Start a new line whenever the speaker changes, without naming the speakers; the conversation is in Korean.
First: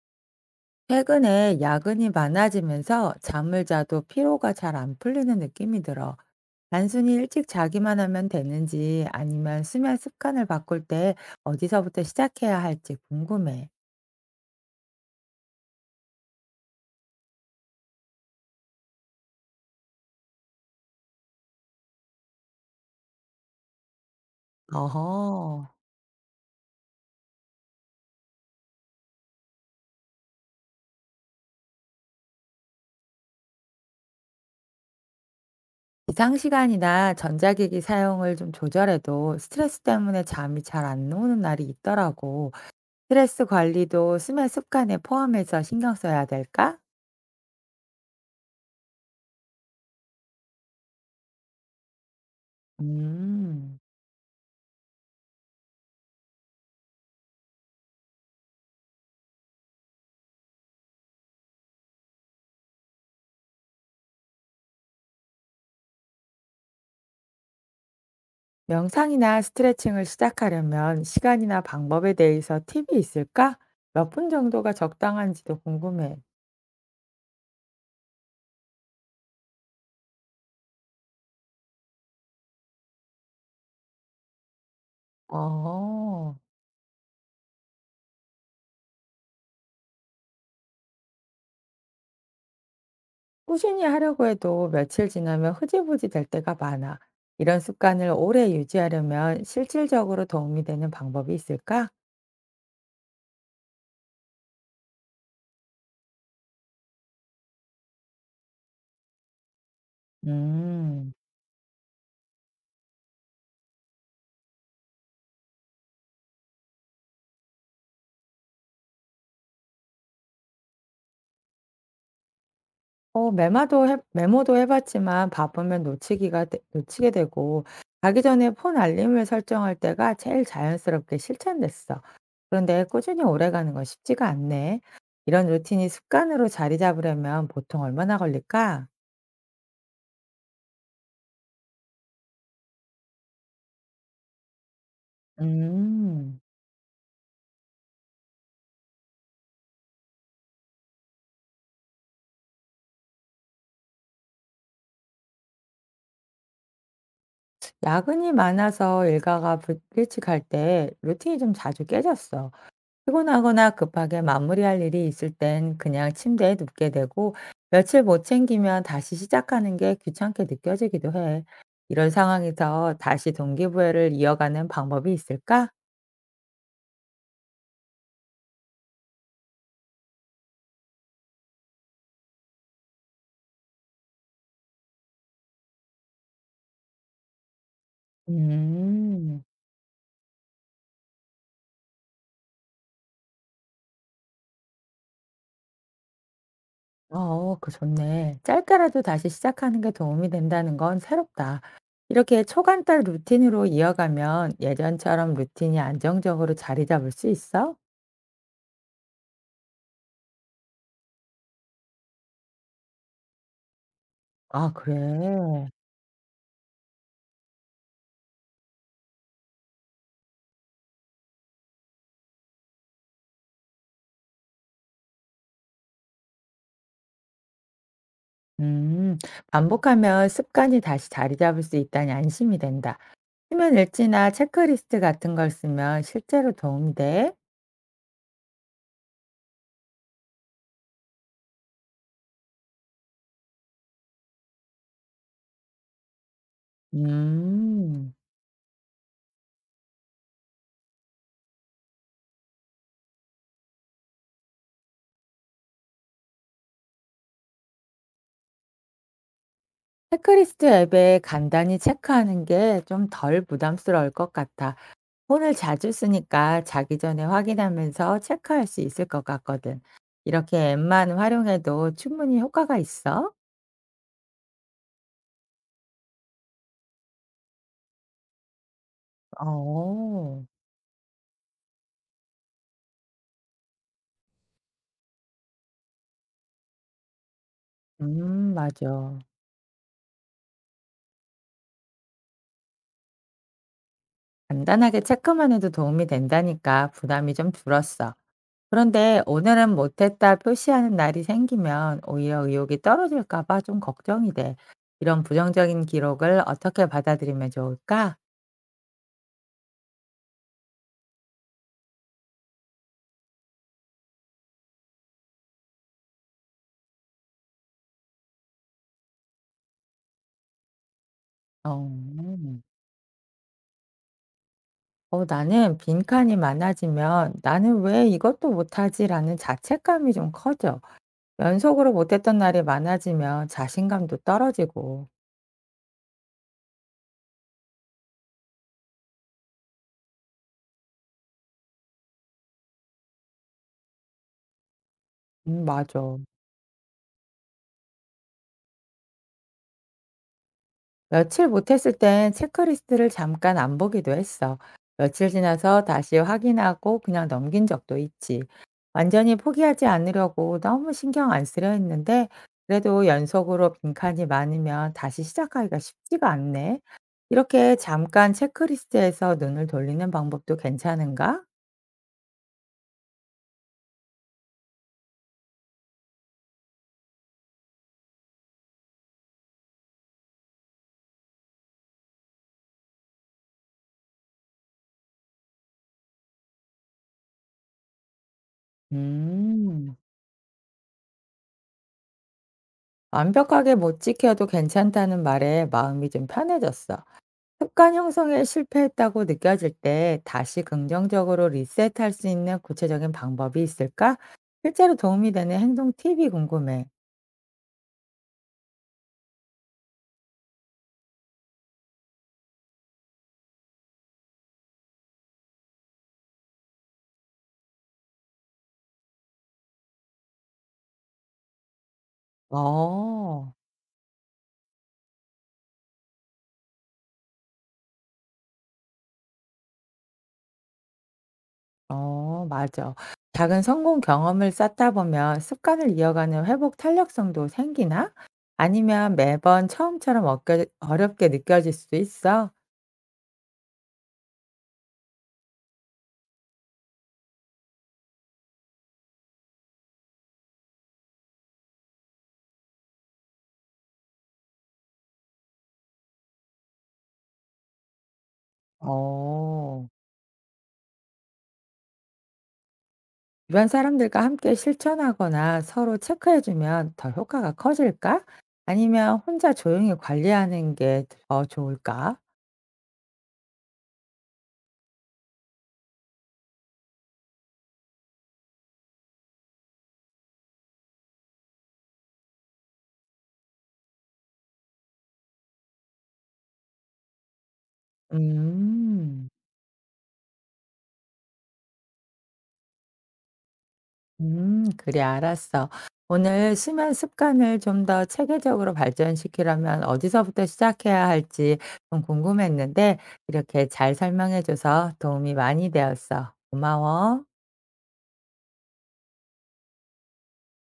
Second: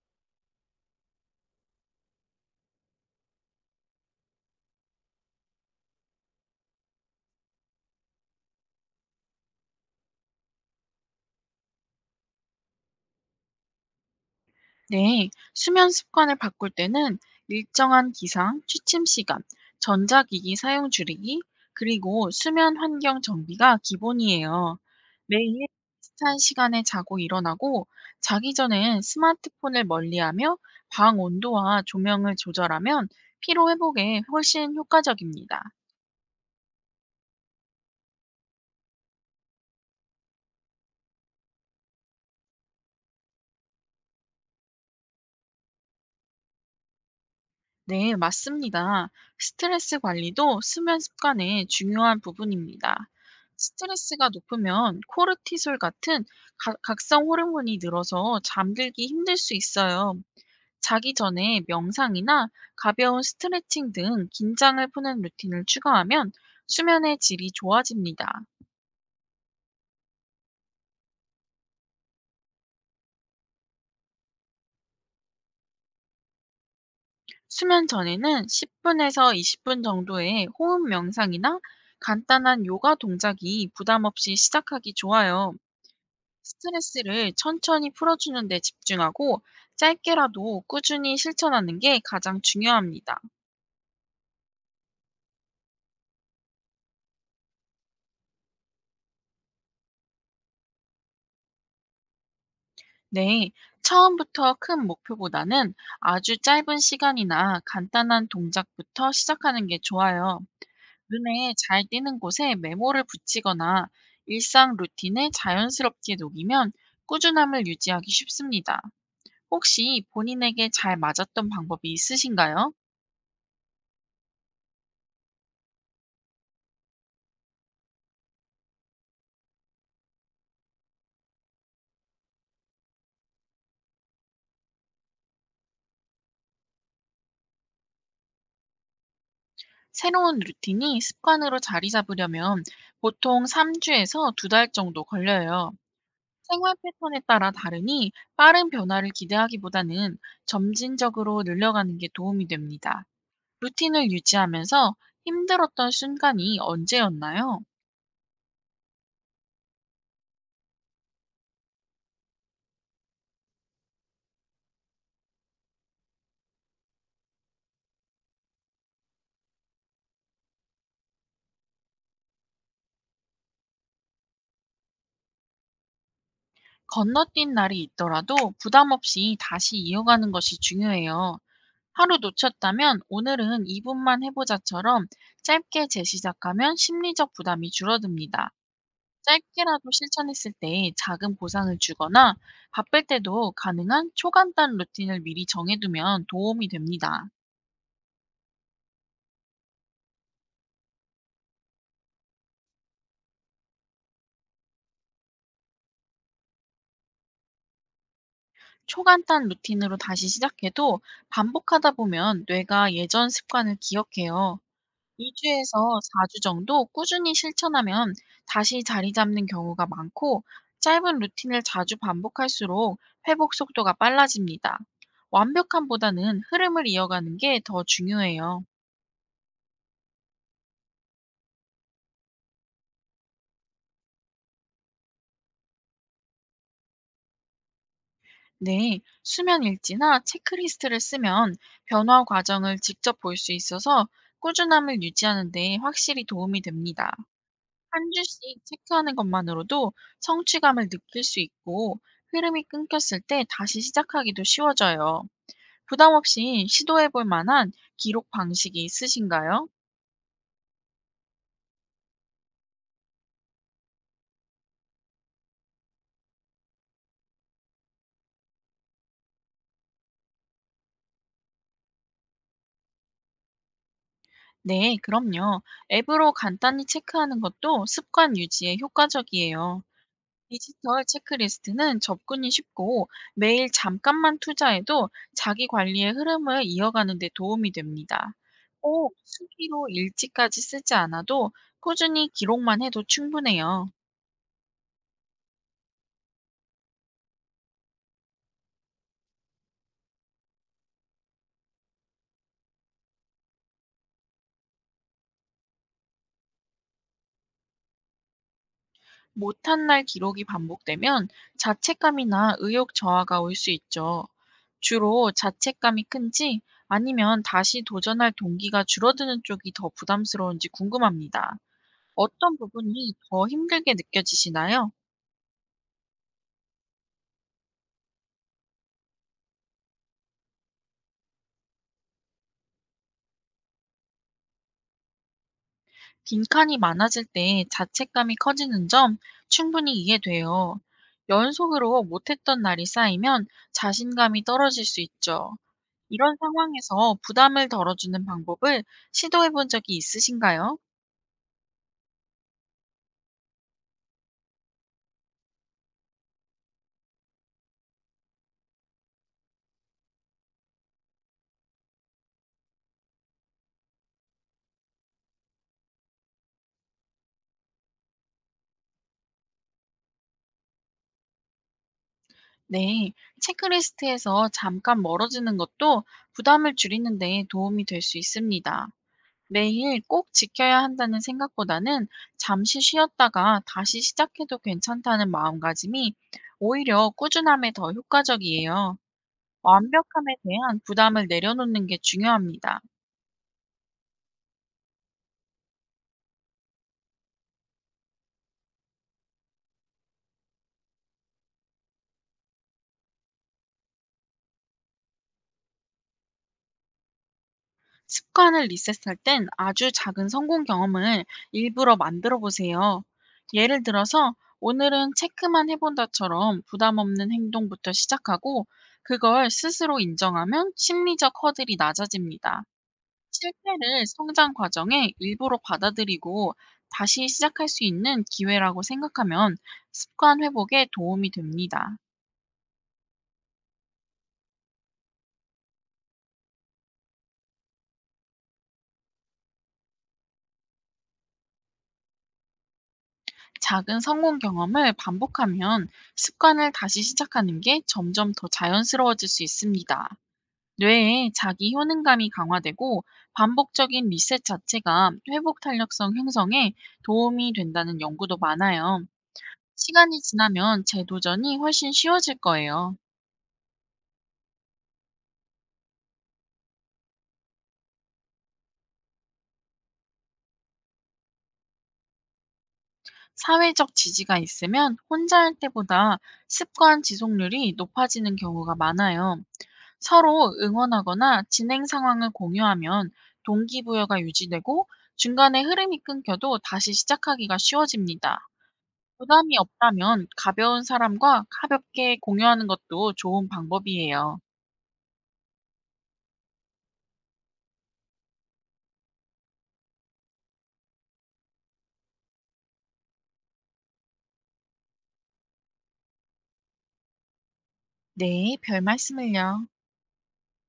최근에 야근이 많아지면서 잠을 자도 피로가 잘 안 풀리는 느낌이 들어. 단순히 일찍 자기만 하면 되는지 아니면 수면 습관을 바꿀 때 어디서부터 시작해야 할지 궁금해.
네, 수면 습관을 바꿀 때는 일정한 기상, 취침 시간, 전자기기 사용 줄이기, 그리고 수면 환경 정비가 기본이에요.
어허,
매일 비슷한 시간에 자고 일어나고 자기 전엔 스마트폰을 멀리하며 방 온도와 조명을 조절하면 피로 회복에 훨씬 효과적입니다.
기상 시간이나 전자기기 사용을 좀 조절해도 스트레스 때문에 잠이 잘 안 오는 날이 있더라고. 스트레스 관리도 수면 습관에 포함해서 신경 써야 될까?
네, 맞습니다. 스트레스 관리도 수면 습관의 중요한 부분입니다.
음.
스트레스가 높으면 코르티솔 같은 각성 호르몬이 늘어서 잠들기 힘들 수 있어요. 자기 전에 명상이나 가벼운 스트레칭 등 긴장을 푸는 루틴을 추가하면 수면의 질이 좋아집니다.
명상이나 스트레칭을 시작하려면 시간이나 방법에 대해서 팁이 있을까? 몇 분 정도가 적당한지도 궁금해.
수면 전에는 10분에서 20분 정도의 호흡 명상이나 간단한 요가 동작이 부담 없이 시작하기 좋아요.
어,
스트레스를 천천히 풀어주는 데 집중하고 짧게라도 꾸준히 실천하는 게 가장 중요합니다.
꾸준히 하려고 해도 며칠 지나면 흐지부지 될 때가 많아. 이런 습관을 오래 유지하려면 실질적으로 도움이 되는 방법이 있을까?
네, 처음부터 큰 목표보다는 아주 짧은 시간이나 간단한 동작부터 시작하는 게 좋아요.
음.
눈에 잘 띄는 곳에 메모를 붙이거나 일상 루틴에 자연스럽게 녹이면 꾸준함을 유지하기 쉽습니다. 혹시 본인에게 잘 맞았던 방법이 있으신가요?
어 메모도 해 봤지만 바쁘면 놓치기가 되 놓치게 되고 자기 전에 폰 알림을 설정할 때가 제일 자연스럽게 실천됐어. 그런데 꾸준히 오래가는 건 쉽지가 않네. 이런 루틴이 습관으로 자리 잡으려면 보통 얼마나 걸릴까?
새로운 루틴이 습관으로 자리 잡으려면 보통 3주에서 2달 정도 걸려요.
음.
생활 패턴에 따라 다르니 빠른 변화를 기대하기보다는 점진적으로 늘려가는 게 도움이 됩니다. 루틴을 유지하면서 힘들었던 순간이 언제였나요?
야근이 많아서 일과가 불 일찍할 때 루틴이 좀 자주 깨졌어. 피곤하거나 급하게 마무리할 일이 있을 땐 그냥 침대에 눕게 되고 며칠 못 챙기면 다시 시작하는 게 귀찮게 느껴지기도 해. 이런 상황에서 다시 동기부여를 이어가는 방법이 있을까?
건너뛴 날이 있더라도 부담 없이 다시 이어가는 것이 중요해요. 하루 놓쳤다면 오늘은 이분만 해보자처럼 짧게 재시작하면 심리적 부담이 줄어듭니다.
음,
짧게라도 실천했을 때 작은 보상을 주거나 바쁠 때도 가능한 초간단 루틴을 미리 정해두면 도움이 됩니다.
어, 그 좋네. 짧게라도 다시 시작하는 게 도움이 된다는 건 새롭다. 이렇게 초간단 루틴으로 이어가면 예전처럼 루틴이 안정적으로 자리 잡을 수 있어?
초간단 루틴으로 다시 시작해도 반복하다 보면 뇌가 예전 습관을 기억해요.
아, 그래.
2주에서 4주 정도 꾸준히 실천하면 다시 자리 잡는 경우가 많고 짧은 루틴을 자주 반복할수록 회복 속도가 빨라집니다. 완벽함보다는 흐름을 이어가는 게 더 중요해요.
음, 반복하면 습관이 다시 자리 잡을 수 있다니 안심이 된다. 수면 일지나 체크리스트 같은 걸 쓰면 실제로 도움이 돼.
네, 수면 일지나 체크리스트를 쓰면 변화 과정을 직접 볼 수 있어서 꾸준함을 유지하는 데 확실히 도움이 됩니다. 한
음,
주씩 체크하는 것만으로도 성취감을 느낄 수 있고 흐름이 끊겼을 때 다시 시작하기도 쉬워져요. 부담 없이 시도해 볼 만한 기록 방식이 있으신가요?
체크리스트 앱에 간단히 체크하는 게 좀 덜 부담스러울 것 같아. 폰을 자주 쓰니까 자기 전에 확인하면서 체크할 수 있을 것 같거든. 이렇게 앱만 활용해도 충분히 효과가 있어?
네, 그럼요. 앱으로 간단히 체크하는 것도 습관 유지에 효과적이에요.
어,
디지털 체크리스트는 접근이 쉽고 매일 잠깐만 투자해도 자기 관리의 흐름을 이어가는 데 도움이 됩니다. 꼭
맞아.
수기로 일지까지 쓰지 않아도 꾸준히 기록만 해도 충분해요.
간단하게 체크만 해도 도움이 된다니까 부담이 좀 줄었어. 그런데 "오늘은 못했다." 표시하는 날이 생기면 오히려 의욕이 떨어질까 봐 좀 걱정이 돼. 이런 부정적인 기록을 어떻게 받아들이면 좋을까?
못한 날 기록이 반복되면 자책감이나 의욕 저하가 올 수 있죠. 주로 자책감이 큰지 아니면 다시 도전할 동기가 줄어드는 쪽이 더 부담스러운지 궁금합니다. 어떤
어.
부분이 더 힘들게 느껴지시나요?
어 나는 빈칸이 많아지면 '나는 왜 이것도 못하지?'라는 자책감이 좀 커져. 연속으로 못했던 날이 많아지면 자신감도 떨어지고.
빈칸이 많아질 때 자책감이 커지는 점 충분히 이해돼요. 연속으로 못했던 날이 쌓이면 자신감이 떨어질 수 있죠.
맞아.
이런 상황에서 부담을 덜어주는 방법을 시도해 본 적이 있으신가요?
며칠 못했을 땐 체크리스트를 잠깐 안 보기도 했어. 며칠 지나서 다시 확인하고 그냥 넘긴 적도 있지. 완전히 포기하지 않으려고 너무 신경 안 쓰려 했는데, 그래도 연속으로 빈칸이 많으면 다시 시작하기가 쉽지가 않네. 이렇게 잠깐 체크리스트에서 눈을 돌리는 방법도 괜찮은가?
네, 체크리스트에서 잠깐 멀어지는 것도 부담을 줄이는 데 도움이 될 수 있습니다. 매일 꼭 지켜야 한다는 생각보다는 잠시 쉬었다가 다시 시작해도 괜찮다는 마음가짐이 오히려 꾸준함에 더 효과적이에요.
음,
완벽함에 대한 부담을 내려놓는 게 중요합니다.
완벽하게 못 지켜도 괜찮다는 말에 마음이 좀 편해졌어. 습관 형성에 실패했다고 느껴질 때 다시 긍정적으로 리셋할 수 있는 구체적인 방법이 있을까? 실제로 도움이 되는 행동 팁이 궁금해.
습관을 리셋할 땐 아주 작은 성공 경험을 일부러 만들어 보세요. 예를 들어서 오늘은 체크만 해본다처럼 부담 없는 행동부터 시작하고 그걸 스스로 인정하면 심리적 허들이 낮아집니다.
어,
실패를 성장 과정의 일부로 받아들이고 다시 시작할 수 있는 기회라고 생각하면 습관 회복에 도움이 됩니다.
어, 맞아. 작은 성공 경험을 쌓다 보면 습관을 이어가는 회복 탄력성도 생기나? 아니면 매번 처음처럼 어렵게 느껴질 수도 있어?
작은 성공 경험을 반복하면 습관을 다시 시작하는 게 점점 더 자연스러워질 수 있습니다. 뇌에 자기 효능감이 강화되고 반복적인 리셋 자체가 회복 탄력성 형성에 도움이 된다는 연구도 많아요.
어.
시간이 지나면 재도전이 훨씬 쉬워질 거예요.
주변 사람들과 함께 실천하거나 서로 체크해주면 더 효과가 커질까? 아니면 혼자 조용히 관리하는 게 더 좋을까?
사회적 지지가 있으면 혼자 할 때보다 습관 지속률이 높아지는 경우가 많아요. 서로 응원하거나 진행 상황을 공유하면 동기부여가 유지되고 중간에 흐름이 끊겨도 다시 시작하기가 쉬워집니다.
음,
부담이 없다면 가벼운 사람과 가볍게 공유하는 것도 좋은 방법이에요.
그래, 알았어. 오늘 수면 습관을 좀 더 체계적으로 발전시키려면 어디서부터 시작해야 할지 좀 궁금했는데, 이렇게 잘 설명해줘서 도움이 많이 되었어. 고마워.
네, 별 말씀을요.